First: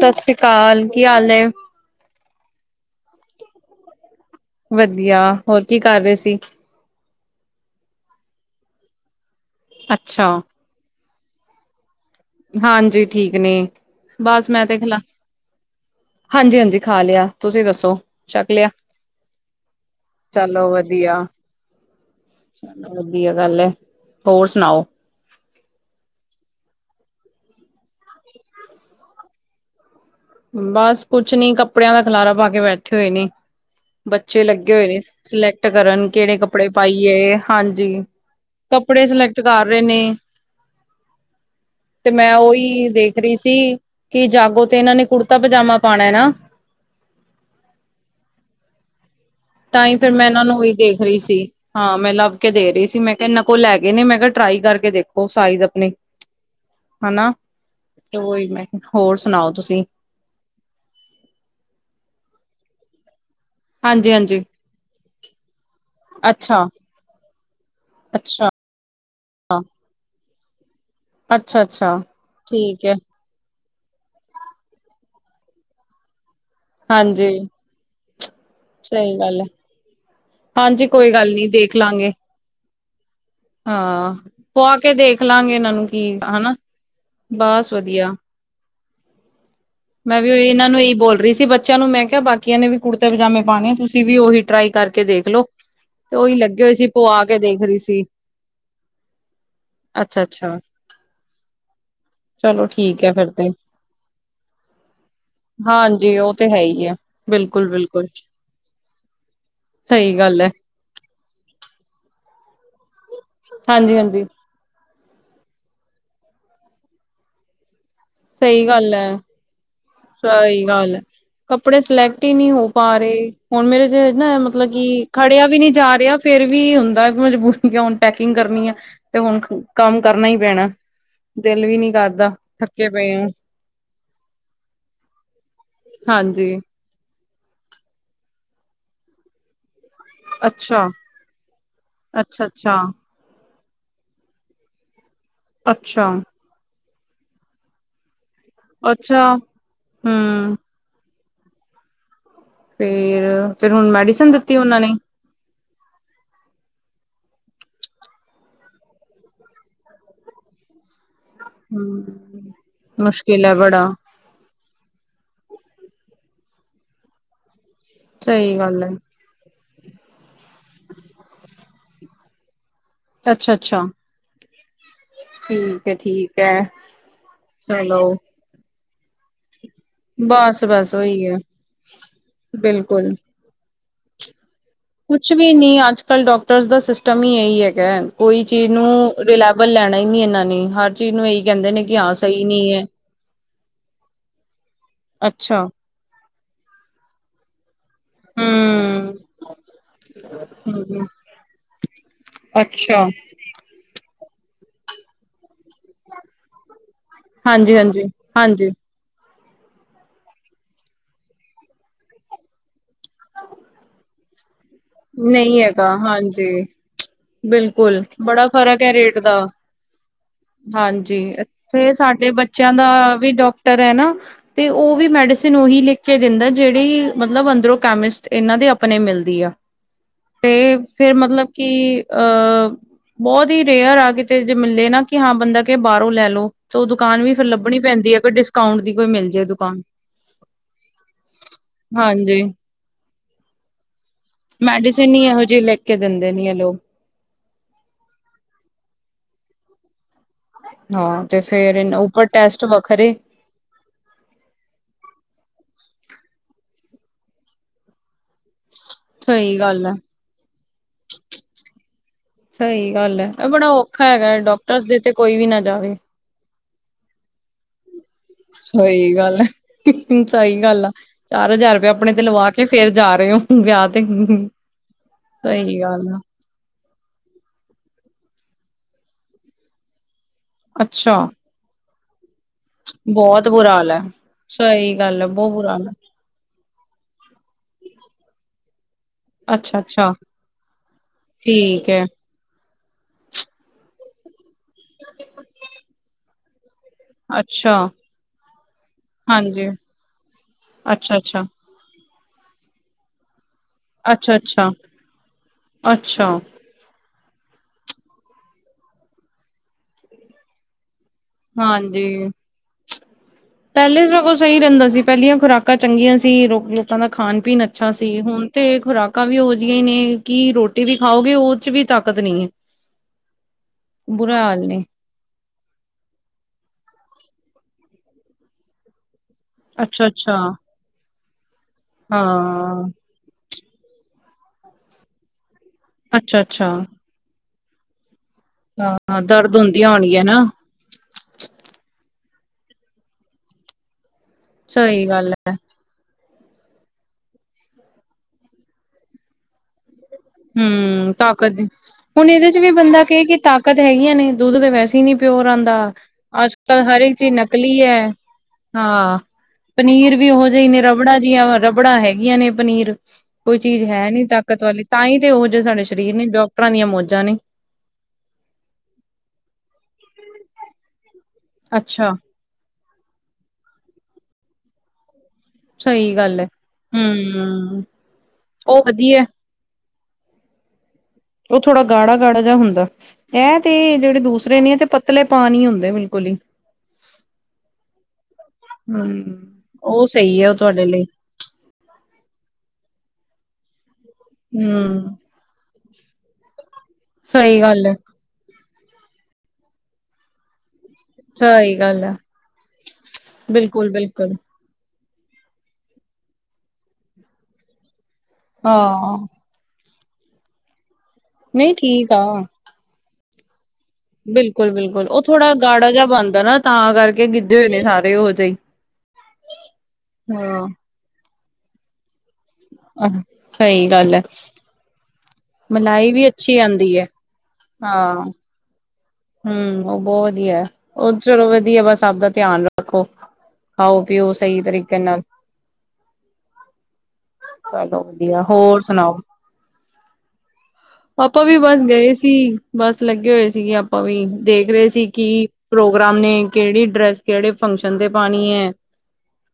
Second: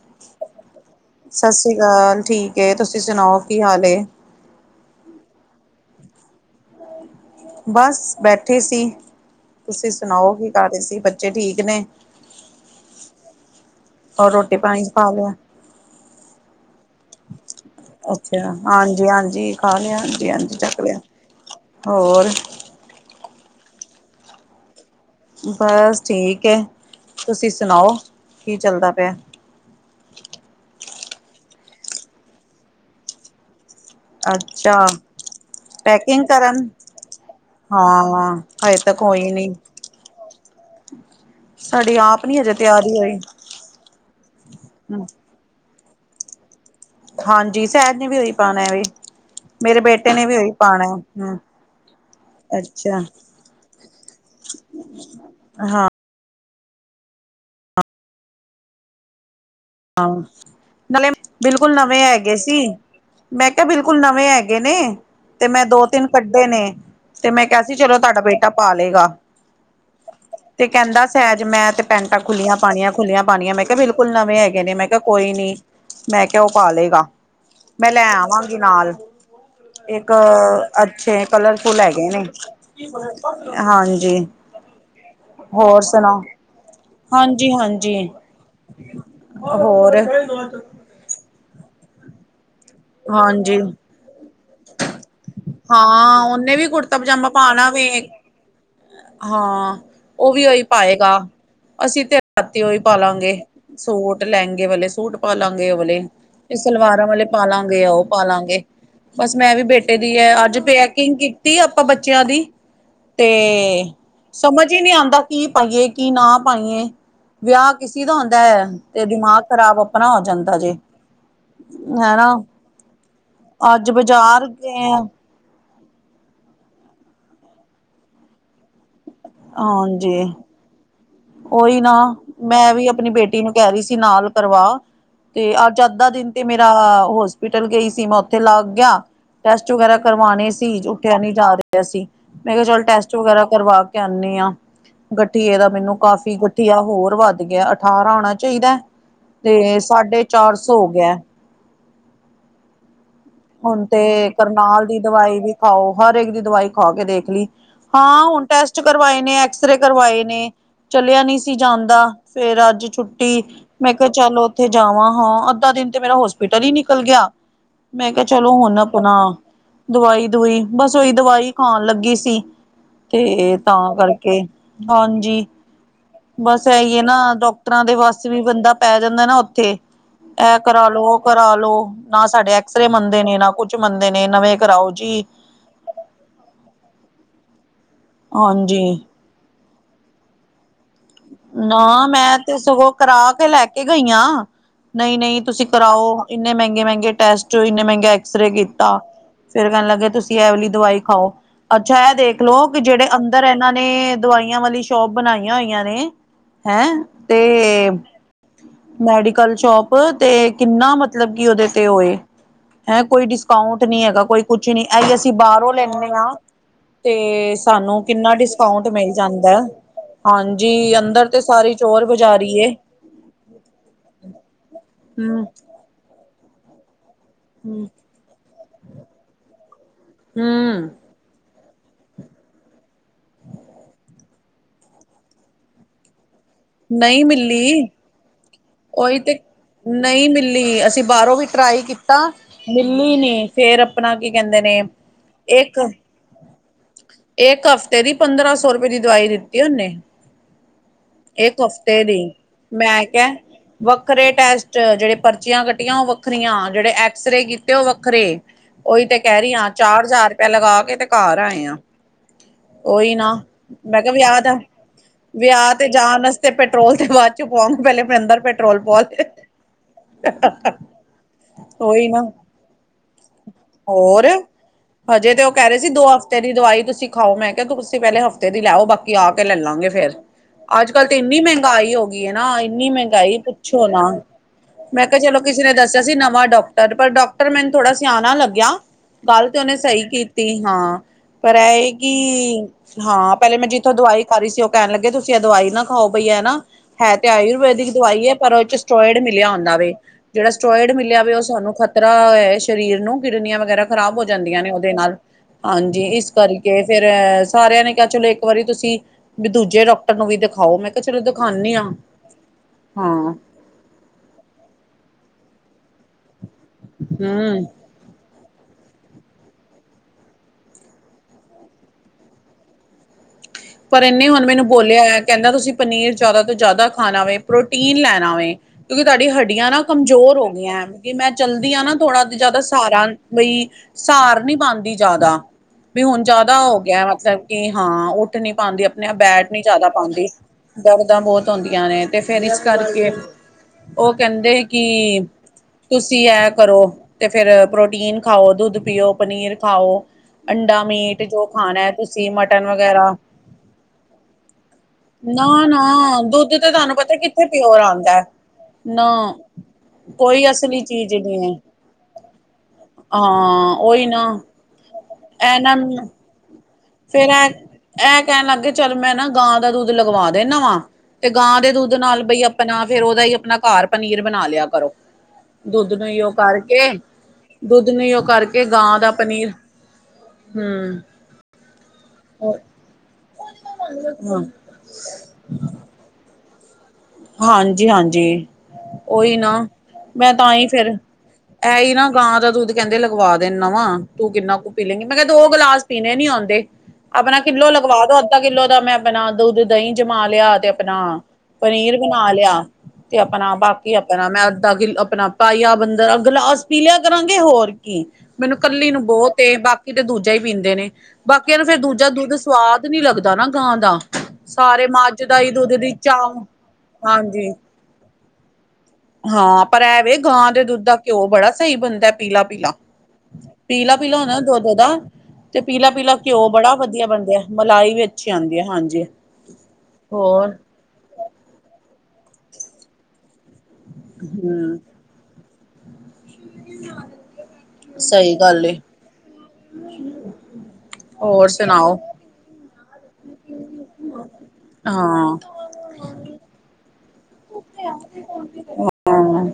ਸਤਿ ਸ੍ਰੀ ਅਕਾਲ ਕੀ ਹਾਲ। ਸਤੀ ਗ ਠੀਕ ਏ ਤੁਸੀਂ ਸੁਣਾਓ ਕੀ ਹਾਲ ਏ। ਵਧੀਆ ਹੋਰ ਕੀ ਕਰ ਰਹੇ ਸੀ। ਬਸ ਬੈਠੇ ਸੀ ਤੁਸੀਂ ਅੱਛਾ ਸੁਣਾਓ, ਕੀ ਕਰ ਰਹੇ ਸੀ ਬੱਚੇ ਠੀਕ ਨੇ। ਹਾਂਜੀ ਠੀਕ ਨੇ ਔਰ ਬਸ ਰੋਟੀ ਮੈਂ ਤੇ ਪਾਣੀ ਖਲਾ। ਖਾ ਲਿਆ? ਹਾਂਜੀ ਹਾਂਜੀ ਖਾ ਲਿਆ ਤੁਸੀਂ ਦੱਸੋ। ਛਕ ਅੱਛਾ। ਲਿਆ ਹਾਂਜੀ ਹਾਂਜੀ, ਖਾ ਲਿਆ, ਹਾਂਜੀ ਹਾਂਜੀ, ਚਲੋ ਚੱਕ ਲਿਆ। ਹੋਰ? ਚਲੋ ਵਧੀਆ ਗੱਲ ਐ, ਹੋਰ ਸੁਣਾਓ? ਬਸ ਠੀਕ ਹੈ। ਤੁਸੀਂ ਸੁਣਾਓ, ਕੀ ਚੱਲਦਾ ਪਿਐ? ਬਸ ਕੁਛ ਨੀ ਕੱਪੜਿਆਂ ਦਾ ਖਲਾਰਾ ਪਾ ਕੇ ਬੈਠੇ ਹੋਏ ਨੇ। ਬੱਚੇ ਲੱਗੇ ਅੱਛਾ ਹੋਏ ਨੇ ਸਿਲੈਕਟ ਕਰਨ, ਪੈਕਿੰਗ ਕੇੜੇ ਕਰਨ ਕੱਪੜੇ ਪਾਈਏ? ਹਾਂਜੀ। ਹਾਂ ਹਜੇ ਤੱਕ ਕੱਪੜੇ ਹੋਈ ਸਿਲੈਕਟ ਨੀ। ਕਾਰ ਰੇ ਨੇ। ਸਾਡੀ ਤੇ ਆਪ ਮੈਂ ਨੀ ਹਜੇ ਔਹੀ ਤਿਆਰੀ ਹੋਈ ਦੇਖ ਰੀ ਸੀ ਕਿ ਜਾਗੋ ਤੇ ਏਨਾਂ ਨੇ ਹੂੰ, ਕੁਰ ਕੁੜਤਾ-ਪਜਾਮਾ ਪਾਣੈ ਨਾ। ਹਾਂਜੀ, ਸੈਜ ਨੇ ਵੀ ਔਹੀ ਪਾਣਾ ਵੇ। ਤਾਂਈ ਫੇਰ ਮੈਂ ਇਨਾਂ ਨੂੰ ਵੀ ਦੇਖ ਰਹੀ ਹਮ ਸੀ। ਹਾਂ, ਮੈਂ ਲੱਭ ਕੇ ਦੇ ਰੀ ਸੀ ਅੱਛਾ ਮੈਂ ਕਿਆ ਏਨਾਂ ਕੋਲ ਹੈਗੇ ਨੇ ਮੈਂ ਕੈ ਟਰਾਈ ਕਰਕੇ ਦੇਖੋ ਸਾਈਜ਼ ਹਾਂ। ਅਪਣੀ। ਹਨਾ, ਤੇ ਓਹੀ ਮੈਂ ਖੈ ਹੋਰ ਸੁਣਾਓ ਤੁਸੀਂ? ਹਾਂ, ਨਾਲੇ ਬਿਲਕੁਲ ਨਵੇਂ ਹੈਗੇ ਸੀ। ਮੈਂ ਕੈ ਬਿਲਕੁਲ ਹਾਂਜੀ ਨਵੇਂ ਹਾਂਜੀ ਹੈਗੇ ਨੇ ਤੇ ਮੈਂ ਦੋ-ਤਿੰਨ ਕੱਢੇ ਅੱਛਾ ਨੇ। ਤੇ ਮੈਂ ਕਿਹਾ ਸੀ ਚਲੋ ਤਾਡਾ ਬੇਟਾ ਅੱਛਾ ਪਾ ਲੇਗਾ, ਤੇ ਕੈੰਦਾ ਸਜ ਅੱਛਾ ਮੈਂ ਤੇ ਅੱਛਾ ਪੈਂਟਾਂ ਖੁੱਲੀਆਂ ਠੀਕ ਪਾਉਣੀਆਂ ਹੈ ਖੁੱਲੀਆਂ ਪਾਣੀਆਂ ਮੈਂ ਕਿਹਾ ਬਿਲਕੁਲ ਨਵੇਂ ਹੈਗੇ ਨੇ ਮੈਂ ਕਿਹਾ ਕੋਈ ਨੀ। ਮੈਂ ਕਿ ਉਹ ਪਾ ਲਏਗਾ, ਮੈਂ ਲੈ ਆਵਾਂਗੀ ਨਾਲ। ਸਈ ਗੱਲ ਐ। ਇੱਕ ਅੱਛੇ ਦੇਖ ਕਲਰਫੁਲ ਹੈਗੇ ਲਾਂਗੇ ਨੇ। ਹਾਂ ਹਾਂਜੀ, ਪਵਾ ਕੇ ਦੇਖ ਲਾਂਗੇ ਇਹਨਾਂ ਹੋਰ ਨੂੰ ਕੀ ਸੁਣੋ। ਹਨਾ ਹਾਂਜੀ, ਬਸ ਹਾਂਜੀ। ਵਧੀਆ ਅ ਹੋਰ? ਮੈਂ ਵੀ ਔਈ ਇਨਾਂ ਨੂੰ ਏਹੀ ਬੋਲ ਰੀ ਸੀ ਬੱਚਿਆਂ ਨੂੰ ਮੈਂ ਕਿਹਾ ਬਾਕੀਆਂ ਨੇ ਵੀ ਕੁੜਤੇ‌ ਪਜਾਮੇ ਹਾਂਜੀ ਪਾਨੇ, ਤੁਸੀਂ ਵੀ ਓਹੀ ਟਰਾਈ ਕਰਕੇ ਦੇਖਲੋ। ਹਾਂ, ਓਹਨੇ ਵੀ ਕੁੜਤਾ-ਪਜਾਮਾ ਪਾਣਾ ਰਹੀ ਸੀ। ਵੇ। ਹਾਂ, ਓਹ ਵੀ ਅੱਛਾ-ਅੱਛਾ ਓਹੀ ਪਾਏਗਾ ਅਸੀਂ ਤੇ ਰਾਤੀ ਚਲੋ ਓਹੀ ਠੀਕ ਹੈ ਫਿਰ ਪਾਲਾਂਗੇ। ਤੇ। ਸੂਟ ਲੈੰਗੇ ਵਾਲੇ ਸੂਟ ਪਾ ਲਾਂਗੇ ਔ ਵਾਲੇ ਹਾਂਜੀ ਉਹ ਤੇ ਏ ਹੈ ਹੀ ਹੈ ਸਲਵਾਰਾਂ ਵਾਲੇ ਪਾ ਲਾਂਗੇ ਯਾ ਓਹ ਬਿਲਕੁਲ-ਬਿਲਕੁਲ ਪਾ ਲਾਂਗੇ। ਬਸ ਮੈਂ ਵੀ ਬੇਟੇ ਸਹੀ ਦੀ ਐ ਗੱਲ ਹੈ ਅੱਜ ਪੈਅਕਿੰਗ ਕੀਤੀ ਅਪਾਂ ਬੱਚਿਆਂ ਦੀ ਤੇ ਹਾਂਜੀ-ਹਾਂਜੀ ਸਮਝ ਹੀ ਨੀ ਆੰਦਾ, ਕੀ ਪਾਈਏ ਕੀ ਨਾ ਪਾਈਏ। ਵਿਆਹ ਕਿਸੀ ਦਾ ਹੁੰਦੈ, ਸਹੀ ਗੱਲ ਤੇ ਹੈ ਦਿਮਾਗ ਖ਼ਰਾਬ ਅਪਨਾ ਹੋ ਜਾਂਦਾ ਸਹੀ ਜੇ। ਗੱਲ ਹੈ। ਕੱਪੜੇ ਸਿਲੈਕਟ ਹੀ ਹੈਨਾ ਨੀ ਹੋ ਪਾ ਰੇ, ਹੁਨ ਮੇਰੇ ਅੱਜ ਜੇ ਨਾ ਬਾਜ਼ਾਰ ਮਤਲਬ ਗਏ ਕੀ ਆ ਖੜਿਆ ਵੀ ਨੀ ਜਾ ਰਿਆ। ਫੇਰ ਵੀ ਹੁੰਦੈ ਕ ਮਜਬੂਰੀ ਆ ਹੁਣ ਪੈਕਿੰਗ ਕਰਨੀ ਐ। ਤੇ ਹੁਣ ਕੰਮ ਕਰਨਾ ਹਾਂਜੀ ਈ ਪੈਣੈ, ਦਿਲ ਵੀ ਉਹੀ ਨੀ ਨਾ ਕਰਦਾ। ਮੈਂ ਵੀ ਥੱਕੇ ਅਪਨੀ ਪਏ ਆ। ਬੇਟੀ ਨੂੰ ਕੈ ਰੀ ਸੀ ਨਾਲ ਕਰਵਾ, ਤੇ ਅੱਜ ਅੱਧਾ ਦਿਨ ਤੇ ਹਾਂਜੀ ਮੇਰਾ ਹੋਸ ਪਿਟਲ ਗਈ ਸੀ ਮੈਂ ਔਥੇ ਲੱਗ ਗਿਆ। ਟੈਸਟ ਵਗੈਰਾ ਕਰਵਾਣੇ ਸੀ ਅੱਛਾ, ਜ ਉੱਠਿਆ ਨੀ ਜਾ ਰਿਆ ਸੀ, ਮੈਂ ਕੈ ਅੱਛਾ-ਅੱਛਾ, ਚਲ ਟੈਸ ਟ ਵਗੈਰਾ ਕਰਵਾ ਕੇ ਆਨੀ ਆਂ, ਗਠੀਏ ਦਾ ਅੱਛਾ, ਮੈਨੂੰ ਅੱਛਾ। ਕਾਫ਼ੀ ਗਠੀਆ ਹੋਰ ਵੱਧ ਗਿਐ, ਅਠਾਰਾਂ ਹੋਣਾ ਚਾਈਦੈ ਅੱਛਾ, ਤੇ ਸਾਢੇ ਹੂੰ ਚਾਰ ਸੌ ਤੋ ਹੋ ਗਿਐ। ਫ਼ੇਰ ਹੁਨ ਤੇ ਕਰਨਾਲ ਦੀ ਦਵਾਈ ਵੀ ਖਾਓ‌, ਹਰ ਏਕ ਦੀ ਦਵਾਈ ਖਾ ਕੇ ਦੇਖ ਲੀ। ਹਾਂ, ਹੁਨ ਟੈਸਟ ਕਰਵਾਏ ਨੇ ਐਕਸਰੇ ਕਰਵਾਏ ਨੇ। ਚਲਿਆ ਨੀ ਸ ਤੀ ਜਾਂਦਾ ਹੂੰ ਫੇਰ ਅੱਜ ਛੁੱਟੀ, ਮੁਸ਼ਕਿਲ ਹੈ ਬੜਾ, ਮੈਂ ਕੈ ਚਲੋ ਔਥੇ ਜਾਵਾਂ, ਹਾਂ ਅੱਧਾ ਦਿਨ ਤੇ ਮੇਰਾ ਹੋਸਪਿਟਲ ਹੀ ਨਿਕਲ ਗਿਆ। ਮੈਂ ਕੈ ਚਲੋ ਸਹੀ ਹੁਨ ਗੱਲ ਹੈ, ਅਪਨਾ ਦਵਾਈ-ਦੁਵਈ ਬਸ ਓਹੀ ਦਵਾਈ ਖਾਣ ਲੱਗੀ ਸੀ। ਤੇ ਅੱਛਾ-ਅੱਛਾ ਤਾਂ ਕਰਕੇ ਹਾਂਜੀ। ਠੀਕ ਠੀਕ। ਬਸ ਇਹੀ ਹੈ ਨਾ ਡਾਕਟਰਾਂ ਦੇ ਚਲੋ, ਵਸ ਵੀ ਬੰਦਾ ਪੈ ਜਾਂਦਾ ਨਾ ਉੱਥੇ ਇਹ ਬਸ-ਬਸ ਕਰਾਲੋ ਉਹ ਉਹੀ ਹੈ, ਕਰਾ ਲੋ ਨਾ ਸਾਡੇ ਐਕਸਰੇ ਬਿਲਕੁਲ। ਮੰਨਦੇ ਨੇ ਨਾ ਕੁਛ ਮੰਨਦੇ ਨੇ ਨਵੇਂ ਕਰਾਓ। ਜੀ ਕੁਛ ਵੀ ਨੀ ਅੱਜ ਕੱਲ੍ਹ ਡਾਕਟਰਸ ਦਾ ਸਿਸਟਮ ਹੀ ਇਹੀ ਹੈਗਾ ਕੋਈ ਚੀਜ਼ ਹਾਂਜੀ ਨੂੰ ਰਲੇੈਬਲ ਲੈਣਾ ਹੀ ਨੀ ਇਹਨਾਂ ਨੇ ਹਰ ਚੀਜ਼ ਨੂੰ। ਕਹਿੰਦੇ ਨੇ ਕਿ ਨਾ ਹਾਂ ਮੈਂ ਸਹੀ ਤੇ ਨਹੀਂ ਹੈ, ਸਗੋਂ ਕਰਾ ਕੇ ਲੈ ਕੇ ਗਈ, ਹ ਨਹੀਂ ਨਹੀਂ ਅੱਛਾ, ਤੁਸੀਂ ਕਰਾਓ। ਇੰਨੇ ਮਹਿੰਗੇ ਮਹਿੰਗੇ ਟੈਸਟ ਇੰਨੇ ਮਹਿੰਗੇ ਐਕਸਰੇ ਕੀਤਾ। ਹੂੰ। ਫੇਰ ਕਹਿਣ ਲੱਗੇ ਤੁਸੀਂ ਇਹ ਵਾਲੀ ਦਵਾਈ ਹੂੰ, ਖਾਓ ਅੱਛਾ ਇਹ ਦੇਖ ਲੋ ਕਿ ਅੱਛਾ, ਜਿਹੜੇ ਅੰ ਇੱਧਰ ਇਹਨਾਂ ਨੇ ਦਵਾਈਆਂ ਵਾਲੀ ਸ਼ੋਪ ਬਣਾਈਆਂ ਹੋਈਆਂ ਨੇ। ਹੈਂ। ਹਾਂਜੀ ਤੇ ਹਾਂਜੀ ਹਾਂਜੀ। ਮੈਡੀਕਲ ਸ਼ੋਪ ਤੇ ਕਿੰਨਾ ਮਤਲਬ ਕਿ ਉਹਦੇ ਤੇ ੳਏ। ਹੈਂ ਕੋਈ ਡਿਸਕਾਊਂਟ ਨੀ ਹੈਗਾ ਕੋਈ ਕੁਛ ਨਹੀਂ ਅਹੀ ਅਸੀਂ ਨਹੀਂ ਬਾਹਰੋਂ ਹੈਗਾ, ਲੈਂਨੇ ਹਾਂ। ਹਾਂਜੀ। ਤੇ ਸਾਨੂੰ ਬਿਲਕੁਲ, ਕਿੰਨਾ ਬੜਾ ਫ਼ਰਕ ਡਿਸਕਾਊਂਟ ਹੈ ਮਿਲ ਰੇਟ ਦਾ, ਜਾਂਦੇ, ਹਾਂਜੀ ਅ। ਇੱਥੇ ਸਾਡੇ ਬੱਚਿਆਂ ਦਾ ਵੀ ਡਾਕਟਰ ਹੈ ਨਾ ਤੇ ਉਹ ਵੀ ਹਮ ਮੈਡੀਸਿਨ ਉਹੀ ਲਿਖ। ਲਿਖ ਕੇ ਦਿੰਦਾ ਜਿਹੜੀ ਮਤਲਬ ਅੰਦਰੋਂ ਕੈਮਿਸਟ ਇਹਨਾਂ ਦੇ ਅਪਨੇ ਮਿਲਦੀ ਆ। ਤੇ ਹਮ ਫੇਰ ਮਤਲਬ ਕਿ ਅਹ ਬਹੁਤ ਹੀ ਰੇਅਰ ਆ ਕਿਤੇ ਜੇ ਮਿਲੇ ਨਾ ਕਿ, ਹਾਂ ਬੰਦਾ ਕਿ ਬਾਹਰੋਂ ਲੈ ਲਓ। ਤੇ ਦੁਕਾਨ ਨਹੀਂ ਵੀ ਫੇਰ ਲੱਭਣੀ ਮਿਲੀ ਪੈਂਦੀ ਐ ਕੋਈ ਡਿਸਕਾਊਂਟ ਦੀ ਕੋਈ ਉਹੀ ਮਿਲ ਤੇ ਜੇ ਦੁਕਾਨ। ਨਹੀਂ ਮਿਲੀ ਅਸੀਂ ਬਾਹਰੋਂ ਵੀ ਟਰਾਈ ਕੀਤਾ ਹਾਂਜੀ। ਮਿਲੀ ਨੀ ਫੇਰ ਅਪਨਾ ਕੀ ਕੈੰਦੇ ਨੇ ਮੈਡੀਸਿਨ ਹੀ ਇਹੋ ਜਿਹੀ ਏਕ ਲਿਖ ਕੇ ਦਿੰਦੇ ਨੇ ਇਹ ਲੋਕ ਏਕ ਹਫ਼ਤੇ ਦੀ ਪੰਦਰਾਂ ਸੌ ਰੁਪਏ ਦੀ ਦਵਾਈ ਦਿੱਤੀ ਔਨੇ। ਹਾਂ ਤੇ ਇੱਕ ਫੇਰ ਹਫ਼ਤੇ ਦੀ ਉੱਪਰ ਟੈਸਟ ਮੈਂ ਵੱਖਰੇ ਕਯੈ ਵੱਖਰੇ ਟੈਸਟ, ਜੇੜੇ ਪਰਚਿਆਂ ਕੱਟਿਆਂ ਔ ਵੱਖਰਿਆਂ, ਜੇੜੇ ਐਕਸਰੇ ਕੀਤੇ ਔ ਵੱਖਰੇ। ਔ ਹੀ ਤੇ ਕਹਿ ਰਹੀ ਸਹੀ ਹਾਂ, ਗੱਲ ਹੈ ਚਾਰ ਹਜ਼ਾਰ ਰੁਪਇਆ ਲਗਾ ਕੇ ਤੇ ਘਰ ਆਏ ਆ। ਸਹੀ ਉਹੀ ਗੱਲ ਹੈ, ਨਾ ਇਹ ਬੜਾ ਮੈਂ ਔਖਾ ਹੈਗਾ, ਡਾਕਟਰਸ ਦੇ ਤੇ ਕੋਈ ਵੀ ਨਾ ਜਾਵੇ। ਆਣ ਵਾਸਤੇ ਪੈਟਰੋਲ ਤੇ ਬਾਅਦ ਚੁ ਪਾਵਾਂਔ, ਪਹਿਲੇ ਮਰਿੰਦਰ ਸਹੀ ਗੱਲ ਹੈ, ਸਹੀ ਗੱਲ ਆ, ਚਾਰ ਹਜ਼ਾਰ ਰੁਪਇਆ ਉਹੀ ਆਪਣੇ ਨਾ ਤੇ ਲਵਾ ਕੇ, ਫੇਰ ਜਾ ਰਹੇ ਹੋ। ਵਿਆਹ ਤੇ ਹੋਰ, ਹਜੇ ਤੇ ਉਹ ਕਹਿ ਰਹੇ ਸਹੀ ਸੀ, ਗੱਲ ਦੋ ਆ ਹਫ਼ਤੇ ਏਦੀ ਦਵਾਈ ਤੁਸੀਂ ਖਾਓ, ਮੈਂ ਕਿਹਾ ਤੁਸੀਂ ਪਹਿਲੇ ਹਫ਼ਤੇ ਦੀ ਲੈਓ, ਬਾਕੀ ਆ ਕੇ ਲੈ ਲਾਂਗੇ ਫੇਰ। ਅੱਜ ਕੱਲ੍ਹ ਅੱਛਾ ਤੇ ਇੰਨੀ ਮਹਿੰਗਾਈ ਹੋ ਗਈ ਹੈ ਨਾ। ਇੰਨੀ ਮਹਿੰਗਾਈ ਬਹੁਤ ਬੁਰਾ ਪੁੱਛੋ ਹਾਲ ਹੈ ਨਾ, ਸਹੀ ਮੈਂ ਕਿਹਾ ਗੱਲ ਹੈ ਚਲੋ ਬਹੁਤ ਕਿਸੇ ਨੇ ਬੁਰਾ ਹਾਲ ਦੱਸਿਆ ਸੀ ਨਵਾਂ ਡਾਕ ਪਰ ਡਾਕਟਰ ਮੈਨੂੰ, ਥੋੜ੍ਹਾ ਸੀ ਸਿਆਣਾ ਲੱਗਿਆ। ਗੱਲ ਹੈ ਤੇ ਉਹਨੇ ਅੱਛਾ ਸਹੀ ਅੱਛਾ ਕੀਤੀ, ਹਾਂ, ਪਰ ਇਹ ਹੈ ਕਿ ਹਾਂ ਪਹਿਲੇ ਮੈਂ ਜਿੱਥੋਂ ਦਵਾਈ ਖਾ ਰਹੀ ਸੀ, ਉਹ ਕਹਿਣ ਲੱਗੇ ਤੁਸੀਂ ਇਹ ਦਵਾਈ ਨਾ ਖਾਓ, ਬਈ ਹੈ ਨਾ। ਹੈ ਤੇ ਅੱਛਾ ਆਯੁਰਵੈਦਿਕ ਦਵਾਈ ਹੈ, ਪਰ ਉਹ ਚ ਸਟੋਇਡ ਮਿਲਿਆ ਹਾਂਜੀ ਹੁੰਦਾ ਵੇ। ਜਿਹੜਾ ਸਟੋਇਡ ਅੱਛਾ ਮਿਲਿਆ ਵੇ, ਉਹ ਅੱਛਾ ਸਾਨੂੰ ਖ ਖਤਰ੍ਹਾਂ ਐ ਸਰੀਰ ਨੂੰ, ਕਿਡਨੀਆਂ ਵਗੈਰਾ ਖ਼ਰਾਬ ਹੋ ਅੱਛਾ ਜਾਂਦੀਆਂ ਨੇ ਅੱਛਾ ਉਹਦੇ ਨਾਲ, ਹਾਂਜੀ ਅੱਛਾ ਇਸ ਕਰਕੇ। ਕੇ ਫੇਰ ਸਾਰਿਆਂ ਨੇ ਕਿਹਾ, ਚਲੋ ਇੱਕ ਵਾਰੀ ਤੁਸੀਂ ਵੀ ਦੂਜੇ ਡਾਕਟਰ ਨੂੰ ਵੀ ਦਿਖਾਓ ਮੈਂ ਤੇ ਚਲੋ ਦਿਖਾਉਦੀ ਆਂ, ਹਾਂਜੀ ਹਾਂ। ਪਹਿਲੇ ਬਿਲਕੁਲ ਸਹੀ ਰਹਿੰਦਾ ਸੀ, ਪਹਿਲੀਆਂ ਖੁਰਾਕਾਂ ਚੰਗੀਆਂ ਸੀ, ਲੋਕਾਂ ਦਾ ਖਾਣ ਪੀਣ ਹੂੰ। ਅੱਛਾ। ਅੱਛਾ ਸੀ, ਹੁਣ ਤੇ ਖੁਰਾਕਾਂ ਵੀ ਉਹੋ ਜਿਹੀ ਹੀ ਨੇ, ਕਿ ਰੋਟੀ ਵੀ ਖਾਓਗੇ ਉਹ ਚ ਵੀ ਤਾਕਤ ਨਹੀ ਹੈ। [unintelligible] ਪਰ ਇਹੰਨੇ ਬੁਰਾ ਹੁਣ ਮੈਨੂੰ ਹਾਲ ਨੇ ਬੋਲਿਆ ਐ, ਕਹਿੰਦਾ ਤੁਸੀਂ ਪਨੀਰ ਜ਼ਿਆਦਾ ਤੋਂ ਜ਼ਿਆਦਾ ਖਾਣਾ ਵੈ, ਪ੍ਰੋਟੀਨ ਲੈਣਾ ਵੈ, ਕਿਉਂਕਿ ਤੁਹਾਡੀ ਹੱ ਹਡਿਆਂ ਨਾ ਅੱਛਾ-ਅੱਛਾ, ਕਮਜ਼ੋਰ ਹੋ ਗਈਆਂ, ਮੈਂ ਚਲਦੀ ਹਾਂ ਨਾ ਥੋੜਾ ਜਿਆਦਾ ਹਾਂ, ਸਾਰਾ ਬਈ ਸਹਾਰ ਨਹੀਂ ਪਾਂਦੀ ਜਿਆਦਾ, ਵੀ ਹੁਣ ਜਿਆਦਾ ਅੱਛਾ-ਅੱਛਾ, ਹੋ ਗਿਆ ਮਤਲਬ ਕਿ ਹਾਂ ਉੱਠ ਨਹੀਂ ਪਾਉਂਦੀ ਆਪਣੇ ਆਪ, ਹਾਂ ਬੈਠ ਦਰਦ ਨੀ ਜਿਆਦਾ ਹੁੰਦੀਆਂ ਹੋਣਗੀਆਂ ਪਾਉਂਦੀ। ਨਾ। ਦਰਦਾਂ ਬਹੁਤ ਹੋਦਿਆਂ ਨੇ, ਤੇ ਫੇਰ ਇਸ ਕਰਕੇ ਉਹ ਕਹਿੰਦੇ ਸਹੀ ਕਿ ਗੱਲ ਐ, ਤੁਸੀਂ ਇਹ ਕਰੋ, ਤੇ ਫਿਰ ਪ੍ਰੋਟੀਨ ਖਾਓ, ਦੁੱਧ ਪੀਓ, ਪਨੀਰ ਖਾਓ ਅੰਡਾ ਹੂ, ਮੀਟ ਜੋ ਤਾਕਤ ਦੀ, ਖਾਣਾ ਹੈ ਹੁਣ ਤੁਸੀਂ ਇਹਦੇ ਚ ਮਟਨ ਵੀ ਬੰਦਾ ਕਹੇ ਕਿ ਤਾਕਤ ਹੈਗੀ ਐ ਨਹੀ, ਦੁੱਧ ਦੇ ਵੈਸੇ ਹੀ ਨੀ ਪਿਓਰ ਨਾ ਆਂਦਾ। ਨਾ ਦੁੱਧ ਤੇ ਅੱਜ-ਕੱਲ ਤੁਹਾਨੂੰ ਹਰ ਪਤਾ, ਇੱਕ ਚੀਜ਼ ਕਿੱਥੇ ਪਿਓਰ ਨਕਲੀ ਐ, ਆਉਂਦਾ, ਨਾ ਹਾਂ। ਪਨੀਰ ਵੀ ਉਹੋ ਕੋਈ ਜਿਹੀ ਨੇ, ਅਸਲੀ ਚੀਜ਼ ਰਬੜਾ ਨੀ ਐ ਜਿਹੀਆਂ ਰਬੜਾ ਹੈਗੀਆਂ ਨੇ ਪਨੀਰ, ਕੋਈ ਹਾਂ ਚੀਜ਼ ਉਹੀ ਹੈ ਨਾ ਨੀ ਤਾਕਤ ਵਾਲੀ। ਤਾਂ ਹੀ ਤੇ ਉਹ ਐ ਜਹੇ ਨਾ ਸਾਡੇ ਸਰੀਰ ਨੇ, ਜੋ ਫੇਰ ਇਹ, ਇਹ ਕਹਿਣ ਲੱਗ ਗਏ, ਚੱਲ ਮੈਂ ਨਾ ਗਾਂ ਦਾ ਦੁੱਧ ਲਗਵਾ ਦੇਨਾ ਵਾਂ। ਤੇ ਗਾਂ ਦੇ ਦੁੱਧ ਅੱਛਾ, ਨਾਲ ਬਈ ਆਪਣਾ, ਫੇਰ ਉਹਦਾ ਹੀ ਆਪਣਾ ਘਰ ਪਨੀਰ ਬਣਾ ਲਿਆ ਕਰੋ। ਦੁੱਧ ਨੂੰ ਸਹੀ ਉਹ ਗੱਲ ਐ, ਕਰਕੇ, ਹੂੰ ਦੁੱਧ ਨੂੰ ਉਹ ਕਰਕੇ, ਉਹ ਗਾਂ ਦਾ ਵਧੀਆ ਪਨੀਰ ਹੂੰ, ਉਹ ਥੋੜਾ ਗਾੜਾ ਗਾੜਾ ਜਿਯਾ ਹੁੰਦਾ, ਇਹ ਤੇ ਜਿਹੜੇ ਦੂਸਰੇ ਨੇ, ਐ ਤੇ ਪਤਲੇ ਪਾਣੀ ਹੁੰਦੇ, ਬਿਲਕੁਲ ਹੀ ਹਾਂਜੀ ਹਾਂਜੀ, ਔ ਹਮ ਹੀ ਨਾ, ਉਹ ਮੈਂ ਸਹੀ ਹੈ ਤਾਂ ਉਹ ਹੀ ਤੁਹਾਡੇ ਫਿਰ ਲਈ ਇਹ ਹੀ ਨਾ ਗਾਂ ਦਾ ਦੁੱਧ ਕਹਿੰਦੇ ਲਗਵਾ ਦਿੰਦਾ ਵਾਂ, ਤੂੰ ਕਿੰਨਾ ਕੁ ਪੀ ਲੈਂਗੀ, ਹਮ ਮੈਂ ਕਹਿੰ ਦੋ ਗਲਾਸ ਪੀਣੇ ਨੀ ਹੋਂਦੇ, ਆਪਣਾ ਸਹੀ ਕਿੱਲੋ ਗੱਲ ਹੈ ਲਗਵਾ ਦੋ ਅਦਾ ਕਿੱਲੋ ਦਾ ਮੈਂ ਆਪਣਾ ਦੁੱਧ ਦਹੀਂ ਜਮਾ ਲਿਆ, ਤੇ ਆਪਣਾ ਸਹੀ ਪਨੀਰ ਗੱਲ ਹੈ ਬਣਾ ਲਿਆ, ਤੇ ਆਪਣਾ ਬਿਲਕੁਲ ਬਾਕੀ ਆਪਣਾ, ਬਿਲਕੁਲ ਮੈਂ ਕਿ ਆਪਣਾ ਪਾਇਆ ਬੰਦਾ, ਗਲਾਸ ਪੀ ਲਿਆ ਕਰਾਂਗੇ ਹੋਰ ਕੀ, ਮੈਨੂੰ ਕੱਲੀ ਨੂੰ ਹਾਂ ਬਹੁਤ ਤੇ ਬਾਕੀ ਤੇ ਦੂਜਾ ਹੀ ਪੀਂਦੇ ਨੇ, ਬਾਕਿਆਂ ਇਹ ਨੂੰ ਨਹੀਂ ਫੇਰ ਦੂਜਾ ਠੀਕ ਆ ਦੁੱਧ ਸਵਾਦ ਨੀ ਲੱਗਦਾ ਨਾ, ਗਾਂ ਦਾ ਬਿਲਕੁਲ ਸਾਰੇ ਬਿਲਕੁਲ ਉਹ ਮੱਝ ਦਾ ਹੀ ਥੋੜਾ ਦੁੱਧ ਗਾੜਾ ਦੀ ਜਿਹਾ ਬੰਦਦਾ ਚਾਹ ਨਾ, ਤਾਂ ਕਰਕੇ ਹਾਂਜੀ ਗਿੱਧੇ ਹੋਏ ਨੇ ਸਾਰੇ ਉਹ ਜਿ ਹੀ। ਹਾਂ ਪਰ ਐਵੇ, ਗਾਂ ਦੇ ਦੁੱਧ ਹਾਂ ਦਾ ਘਿਓ ਬੜਾ ਸਹੀ ਬਣਦਾ। ਪੀਲਾ ਪੀਲਾ, ਸਹੀ ਪੀਲਾ ਗੱਲ ਪੀਲਾ ਹੈ ਹੁੰਦਾ ਨਾ ਦੁੱਧ ਔ ਦਾ। ਤੇ ਪੀਲਾ ਮਲਾਈ ਪੀਲਾ ਵੀ ਘਿਓ ਅੱਛੀ ਬੜਾ ਆਉਂਦੀ ਹੈ ਵਧੀਆ ਬਣਦੇ ਆ, ਮਲਾਈ ਵੀ ਹਾਂ ਅੱਛੀ ਆਉਂਦੀ ਹੈ ਹਾਂਜੀ। ਹਮ ਉਹ ਬਹੁਤ ਹੋਰ ਵਧੀਆ ਹੈ, ਉਹ ਚਲੋ ਵਧੀਆ, ਬਸ ਆਪਦਾ ਧਿਆਨ ਰੱਖੋ। ਖਾਓ ਪੀਓ ਸਹੀ ਹੂੰ ਤਰੀਕੇ ਨਾਲ ਚਲੋ ਸਹੀ ਵਧੀਆ, ਗੱਲ ਏ ਹੋਰ ਸੁਣਾਓ? ਆਪਾਂ ਹੋਰ ਵੀ ਬਸ ਸੁਣਾਓ ਗਏ ਸੀ, ਬਸ ਲੱਗੇ ਹੋਏ ਸੀਗੇ ਆਪਾਂ ਵੀ ਦੇਖ ਰਹੇ ਸੀ ਹਾਂ। ਕਿ ਪ੍ਰੋਗਰਾਮ ਨੇ, ਕਿਹੜੀ ਡਰੈਸ ਕਿਹੜੇ ਫੰਕਸ਼ਨ ਤੇ ਪਾਨੀ ਏ ਹਾਂ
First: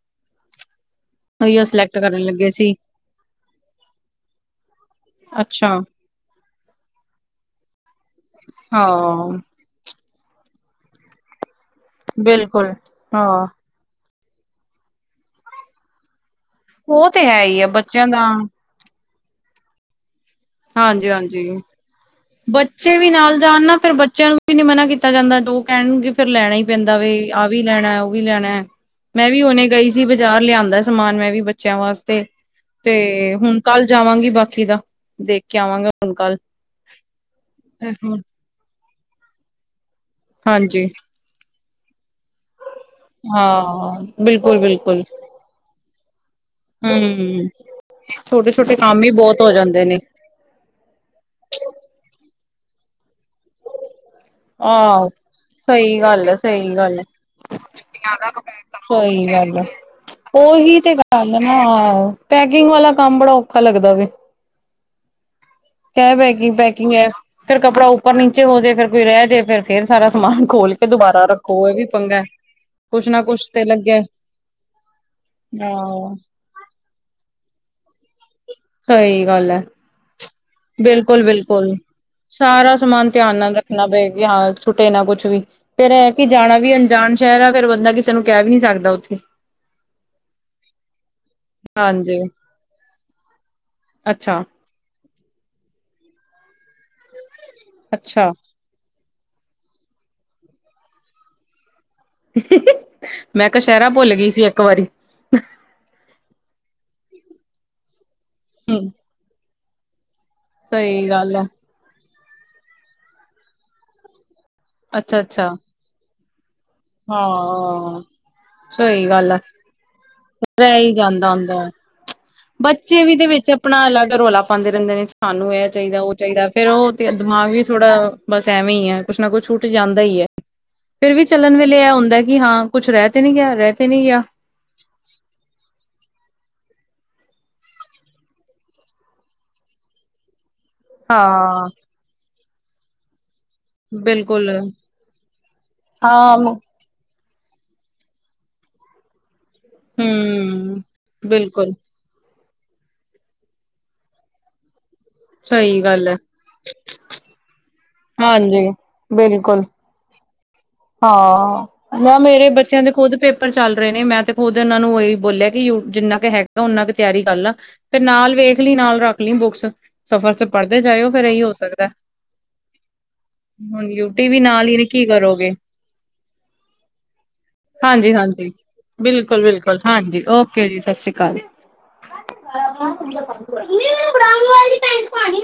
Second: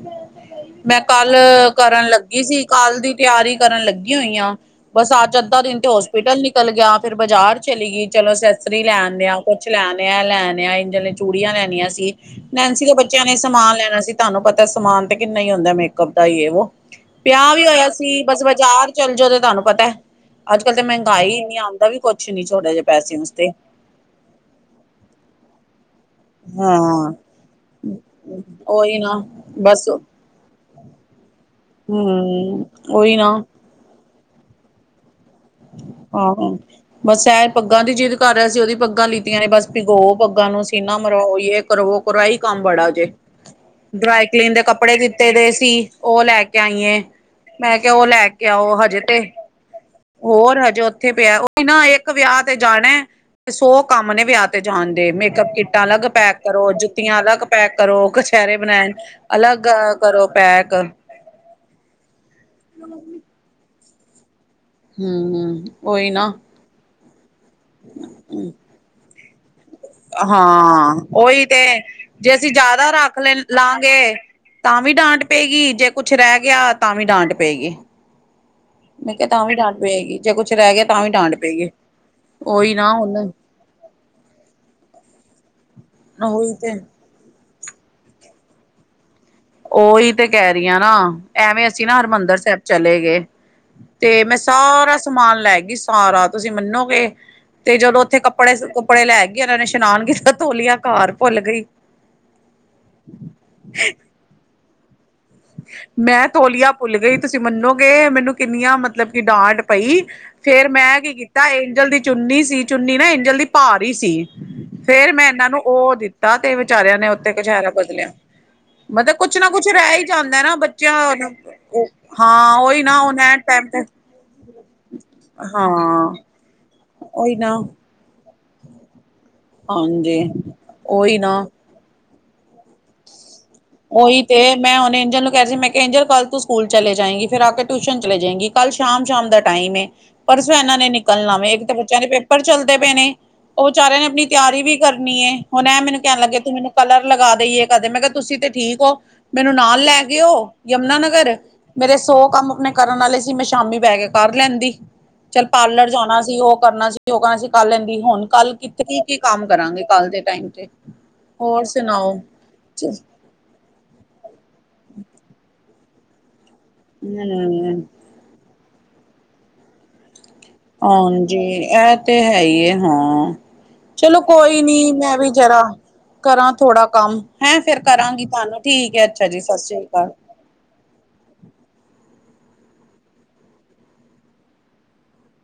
ਮੈਂ ਕੱਲ ਕਰਨ ਲੱਗੀ ਸੀ, ਕੱਲ ਦੀ ਤਿਆਰੀ ਕਰਨ ਲੱਗੀ ਹੋਈ ਹਾਂ ਬਸ ਅੱਜ ਅੱਧਾ ਅੱਛਾ ਦਿਨ ਤੇ ਹੋਸ ਹੋਸਪਿਟਲ ਨਿਕਲ ਗਿਆ, ਫਿਰ ਬਾਜ਼ਾਰ ਚਲੀ ਗਈ ਚਲੋ ਸੈਸਰੀ ਲੈ ਆਨੇ ਆ ਹਾਂ ਕੁਛ ਲੈਨ ਏ ਆ ਏ ਲੈਨ ਆ ਇੰਜ ਆਲੀ ਚੂੜੀਆਂ ਲੈਣੀਆਂ ਸੀ, ਬਿਲਕੁਲ ਨੈਨਸੀ ਦੇ ਬੱਚਿਆਂ ਹਾਂ ਨੇ ਸਮਾਨ ਲੈਣਾ ਸੀ ਤਾਹਨੂੰ ਪਤੇ ਸਮਾਨ ਤੇ ਕਿੰਨਾ ਈ ਹੁੰਦੇ ਐ ਮੇਕਅਪ ਦਾ ਯੇ ਵੋ, ਉਹ ਤੇ ਹੈ ਵਿਆਹ ਹੀ ਵੀ ਆ ਹੋਇਆ ਬੱਚਿਆਂ ਸੀ ਦਾ ਬਸ ਬਜ਼ਾਰ ਚੱਲ ਜੋ ਤੇ ਤੁਹਾਨੂੰ ਪਤੇ, ਅੱਜ ਕੱਲ ਤੇ ਹਾਂਜੀ ਮਹਿੰਗਾਈ ਹਾਂਜੀ ਇੰਨੀ ਆਂਦਾ ਵੀ ਕੁਛ ਨੀ, ਛੋੜੇ ਜਹੇ ਬੱਚੇ ਵੀ ਪੈਸਆ ਚ ਨਾਲ ਤੇ ਜਾਣ ਨਾ ਫਿਰ ਬੱਚਿਆਂ ਨੂੰ ਵੀ ਨੀ ਮਨਾ ਕੀਤਾ ਜਾਂਦਾ ਜੋ ਕਹਿਣਗੇ ਫਿਰ ਲੈਣਾ ਹੀ ਪੈਂਦਾ ਹਾਂ ਵੇ, ਆਹ ਵੀ ਲੈਣਾ ਉਹ ਵੀ ਲੈਣਾ ਉਹੀ ਨਾ ਮੈਂ ਵੀ ਹੋਨੇ ਬਸ ਗਈ ਸੀ ਜ਼ਾਰ ਲਿਆਦੇ ਸਮਾਨ ਮੈਂ ਵੀ ਬੱਚਿਆਂ ਵਾਸਤੇ, ਹਮ ਉਹੀ ਤੇ ਨਾ ਹੁਨ ਕੱਲ ਜਾਵਾਂਗੀ ਬਾਕੀ ਦਾ, ਦੇਖ ਕੇ ਆਵਾਂਗਾ ਹੁਣ ਕੱਲ ਆਹਾ, ਬਸ ਏ ਪੱਗਾਂ ਦੀ ਜਿਦ ਕਰ ਰਿਹਾ ਸੀ ਉਹਦੀ ਪੱਗਾਂ ਲੀਤੀਆਂ ਨੇ ਬਸ ਭਿਗੋ ਪਗਾਂ ਨੂੰ ਹਾਂਜੀ ਸੀਨਾ ਮਰੋ ਯੇ ਕਰੋ, ਵੋ ਕਰੋ, ਏਈ ਕੰਮ ਬੜਾ ਜੇ, ਹਾਂ ਡਰਾਈ ਕਲੀਨ ਬਿਲਕੁਲ ਦੇ ਕੱਪੜੇ ਬਿਲਕੁਲ ਦੀਤ ਤੇ ਦੇ ਸੀ ਉਹ ਲੈ ਕੇ ਆਈਏ, ਹਮ ਮੈਂ ਕਿਹਾ ਉਹ ਲੈ ਕੇ ਛੋਟੇ ਛੋਟੇ ਆਓ ਹਜੇ ਕੰਮ ਹੀ ਤੇ ਬਹੁਤ ਹੋ ਜਾਂਦੇ ਨੇ ਹੋਰ ਹਜੇ ਉੱਥੇ ਪਿਆ, ਉਹੀ ਨਾ ਇੱਕ ਵਿਆਹ ਤੇ ਜਾਣੇ ਤੇ ਸੌ ਕੰਮ ਨੇ ਵਿਆਹ ਤੇ ਆਹੋ ਜਾਣਦੇ, ਮੇਕਅੱਪ ਕਿੱਟਾਂ ਸਹੀ ਅਲੱਗ ਗੱਲ ਹੈ ਪੈਕ ਕਰੋ, ਸਹੀ ਗੱਲ ਹੈ ਜੁੱਤੀਆਂ ਅਲੱਗ ਪੈਕ ਕਰੋ ਕਚਹਿਰੇ ਬਣੈਣ ਅਲੱਗ ਕਰੋ ਪੈ ਏਹੀ ਤੇ ਗ [unintelligible] ਨਾ ਪੈਕਿੰਗ ਵਾਲਾ ਕੰਮ ਬੜਾ ਔਖਾ ਲੱਗਦਾ ਵੇ ਹੂੰ ਉਹੀ ਕਹਿ ਨਾ ਪੈਕਿੰਗ ਪੈਕਿੰਗ ਹੈ ਫੇਰ ਕੱਪੜਾ ਉੱਪਰ ਨੀਚੇ ਹੋ ਜੇ ਫਿਰ ਕੋਈ ਰਹਿ ਜੇ ਫਿਰ ਹਾਂ ਉਹੀ ਤੇ, ਇਹ ਵੀ ਪੰਗਾ ਜੇ ਅਸੀਂ ਜ਼ਿਆਦਾ ਕੁਛ ਰੱਖ ਨਾ ਲੈ ਕੁਛ ਤੇ ਲੱਗਿਆ ਲਾਂਗੇ ਤਾਂ ਵੀ ਡਾਂਟ ਪਏਗੀ ਜੇ ਕੁਛ ਹਾਂ ਰਹਿ ਗਿਆ ਤਾਂ ਵੀ ਡਾਂਟ ਪਏਗੀ ਮੈਂ ਸਹੀ ਕਿਹਾ ਤਾਂ ਗੱਲ ਵੀ ਹੈ ਡਾਂਟ ਪਏਗੀ ਜੇ ਕੁੱਛ ਰਹਿ ਗਿਆ ਤਾਂ ਵੀ ਬਿਲਕੁਲ ਡਾਂਟ ਪਏਗੀ ਬਿਲਕੁਲ ਉਹੀ ਸਾਰਾ ਨਾ ਸਮਾਨ ਹੁਣ ਧਿਆਨ ਨਾਲ ਰੱਖਣਾ ਪਏ ਕਿ ਹਾਂ ਛੁੱਟੇ ਨਾ ਕੁਛ ਵੀ ਫੇਰ ਇਹ ਕਿ ਉਹੀ ਜਾਣਾ ਵੀ ਤੇ ਅਣਜਾ ਸ਼ਹਿਰ ਹੈ ਫੇਰ ਬੰਦਾ ਕਿਸੇ ਨੂੰ ਕਹਿ ਵੀ ਨੀ ਸਕਦਾ ਉੱਥੇ ਓਹੀ ਤੇ ਕਹਿ ਰਹੀਆਂ ਨਾ ਐਵੇਂ ਅਸੀਂ ਨਾ ਹਾਂਜੀ ਹਰਿਮੰਦਰ ਸਾਹਿਬ ਚਲੇ ਗਏ ਤੇ ਮੈਂ ਅੱਛਾ ਸਾਰਾ ਸਮਾਨ ਲੈ ਗਈ ਸਾਰਾ ਤੁਸੀਂ ਮੰਨੋ ਗੇ ਤੇ ਜਦੋਂ ਉੱਥੇ ਅੱਛਾ ਕੱਪੜੇ ਕੁਪੜੇ ਲੈ ਗਏ ਉਹਨਾਂ ਨੇ ਇਸ਼ਨਾਨ ਕੀਤਾ ਤੇ ਤੋਲੀਆ ਘਰ ਭੁੱਲ ਗਈ ਮੈਂ ਕਸ਼ਹਿਰਾ ਭੁੱਲ ਗਈ ਸੀ ਇੱਕ ਵਾਰੀ ਮੈਂ ਤੋਲੀਆ ਭੁੱਲ ਗਈ, ਤੁਸੀਂ ਮੰਨੋਗੇ ਮੈਨੂੰ ਕਿੰਨੀਆਂ ਹਮ ਮਤਲਬ ਕਿ ਡਾਂਟ ਪਈ ਫੇਰ ਮੈਂ ਸਹੀ ਕੀ ਗੱਲ ਹੈ ਕੀਤਾ ਏੰਜਲ ਦੀ ਚੁੰਨੀ ਸੀ, ਚੁੰਨੀ ਨਾ ਏਜਲ ਦੀ ਭਾਰੀ ਸੀ। ਫੇਰ ਅੱਛਾ ਮੈਂ ਇਹਨਾਂ ਅੱਛਾ ਨੂੰ ਉਹ ਦਿੱ ਤਾ ਤੇ ਵਿਚਾਰਿਆਂ ਨੇ ਉੱਥੇ ਕਚਹਿਰਾ ਹਾਂ ਬਦਲਿਆ ਸਹੀ ਮਤਲਬ ਗੱਲ ਕੁਛ ਆ ਨਾ ਕੁਛ ਰਹਿ ਈ ਜਾਂਦੇ ਨਾ ਰਹਿ ਹੀ ਬੱਚਿਆਂ ਜਾਂਦਾ ਨੂੰ, ਹੁੰਦਾ ਹੈ। ਹਾਂ ਉਹੀ ਨਾ ਬੱਚੇ ਵੀ ਹੁਣ ਦੇ ਐਨ ਵਿੱਚ ਟੈਮ ਤੇ ਆਪਣਾ ਅਲੱਗ ਰੌਲਾ ਪਾਉਂਦੇ ਰਹਿੰਦੇ ਨੇ ਸਾਨੂੰ ਹਾਂ ਇਹ ਚਾਹੀਦੇ ਉਹ ਚਾਹੀਦੇ ਫੇਰ ਉਹ ਤੇ ਉਹੀ ਦਿਮਾਗ ਨਾ ਵੀ ਥੋੜਾ ਬਸ ਐਵੇਂ ਹੀ ਹੈ ਕੁਛ ਨਾ ਕੁਛ ਛੁੱਟ ਜਾਂਦਾ ਈ ਹਾਂਜੀ ਹੈ ਫੇਰ ਉਹੀ ਵੀ ਨਾ ਚੱਲਣ ਵੇਲੇ ਇਹ ਹੁੰਦਾ ਕਿ ਹਾਂ ਕੁੱਛ ਰਹਿ ਤੇ ਨੀ ਗਿਆ ਰਹਿ ਤੇ ਨਹੀਂ ਉਹੀ ਗਿਆ। ਤੇ ਮੈਂ ਹੋਨੇ ਏਜਲ ਨੂੰ ਕਿਹਾ ਸੀ ਮੈਂ ਕਿਹਾ ਏਜਲ ਕੱਲ ਤੂੰ ਸਕੂਲ ਚਲੇ ਜਾਏਗੀ, ਫਿਰ ਆ ਕੇ ਟਿਊਸ਼ਨ ਚਲੇ ਜਾਏਗੀ ਕੱਲ ਸ਼ਾਮ ਸ਼ਾਮ ਦਾ ਟਾਈਮ ਏ ਪਰਸੋਂ ਇਹਨਾਂ ਨੇ ਨਿਕਲ ਨਾ ਵੇ, ਇੱਕ ਹਾਂ ਤਾਂ ਬੱਚਿਆਂ ਦੇ ਪੇਪਰ ਚੱਲਦੇ ਪਏ ਨੇ ਉਹ ਵਿਚਾਰਿਆ ਨੇ ਅਪਨੀ ਬਿਲਕੁਲ ਤਿਆਰੀ ਵੀ ਕਰਨੀ ਏ ਹੁਨ ਐਂ ਮੈਨੂੰ ਕਹਿਣ ਲੱਗੇ ਹਾਂ। ਤੂੰ ਮੈਨੂੰ ਕਲਰ ਲਗਾ ਦੇਏ ਤੇ ਕਰ [unintelligible] ਮੈਂ ਕਿਹਾ ਤੁਸੀਂ ਤੇ ਠੀਕ ਹੋ ਮੈਨੂੰ ਨਾਲ ਲੈ ਗਓ ਹਮ ਯਮੁਨਾ ਨਗਰ ਬਿਲਕੁਲ ਮੇਰੇ ਸੌ ਕੰਮ ਅਪਨੇ ਕਰਨ ਆਲੇ ਸੀ ਮੈਂ ਸ਼ਾਮੀ ਬੈ ਕੇ ਕਰ ਲੈਂਦੀ, ਚੱਲ ਸਹੀ ਪਾਰਲਰ ਗੱਲ ਹੈ। ਜਾਣਾ ਸੀ ਉਹ ਕਰਨਾ ਸੀ [unintelligible] ਕਾਂ ਸੀ ਕੱਲ ਲੈਂਦੀ ਹੁਣ ਕੱਲ ਹਾਂਜੀ ਕਿੱਥੇ ਕੀ ਕੀ ਕੰਮ ਬਿਲਕੁਲ ਕਰਾਂਗੇ ਕੱਲ ਦੇ ਟਾਈਮ ਤੇ ਹੋਰ ਹਾਂ, ਨਾ ਸੁਣਾਓ ਮੇਰੇ ਬੱਚਿਆਂ ਦੇ ਖੁਦ ਪੇਪ ਪਰ ਚੱਲ ਰਹੇ ਨੇ ਮੈਂ ਤੇ ਖੁਦ ਉਹਨਾਂ ਨੂੰ ਉਹੀ ਬੋਲਿਆ ਕਿ ਯੂ [unintelligible] ਜਿੰਨਾ ਕੁ ਹੈਗਾ ਓਨਾ ਕੁ ਤਿਆਰੀ ਕਰ ਲਾ, ਹਮ ਫਿਰ ਨਾਲ ਵੇਖ ਲੀ ਨਾਲ ਰੱਖ ਲੀ ਬੁੱਕਸ ਸਫ਼ਰ ਚ ਪੜ੍ਹਦੇ ਜਾਇਓ ਫੇਰ ਇਹੀ ਹਾਂਜੀ, ਹੋ ਸਕਦਾ ਇਹ ਤੇ ਹੈ ਈ ਐ, ਹਾਂ ਹੁਣ ਚਲੋ ਯੂਟੀ ਵੀ ਕੋਈ ਨਾਲ ਹੀ ਨੇ ਨੀ ਕੀ ਮੈਂ ਵੀ ਕਰੋਗੇ ਜਰਾ ਕਰਾਂ ਥੋੜਾ ਕੰਮ। ਹੈ ਫੇਰ ਹਾਂਜੀ ਕਰਾਂਗੀ ਹਾਂਜੀ ਤੁਹਾਨੂੰ ਠੀਕ ਹੈ ਅੱਛਾ ਜੀ ਬਿਲਕੁਲ ਸਤਿ ਬਿਲਕੁਲ ਸ਼੍ਰੀ ਅਕਾਲ। ਜੀ ਸਤਿ ਸ਼੍ਰੀ ਅਕਾਲ। ਮੰਮੀ ਮੈਂ ਉਹ ਬਰਾਊਨ ਵਾਲੇ ਪੈਂਟ ਪਾਣੀ।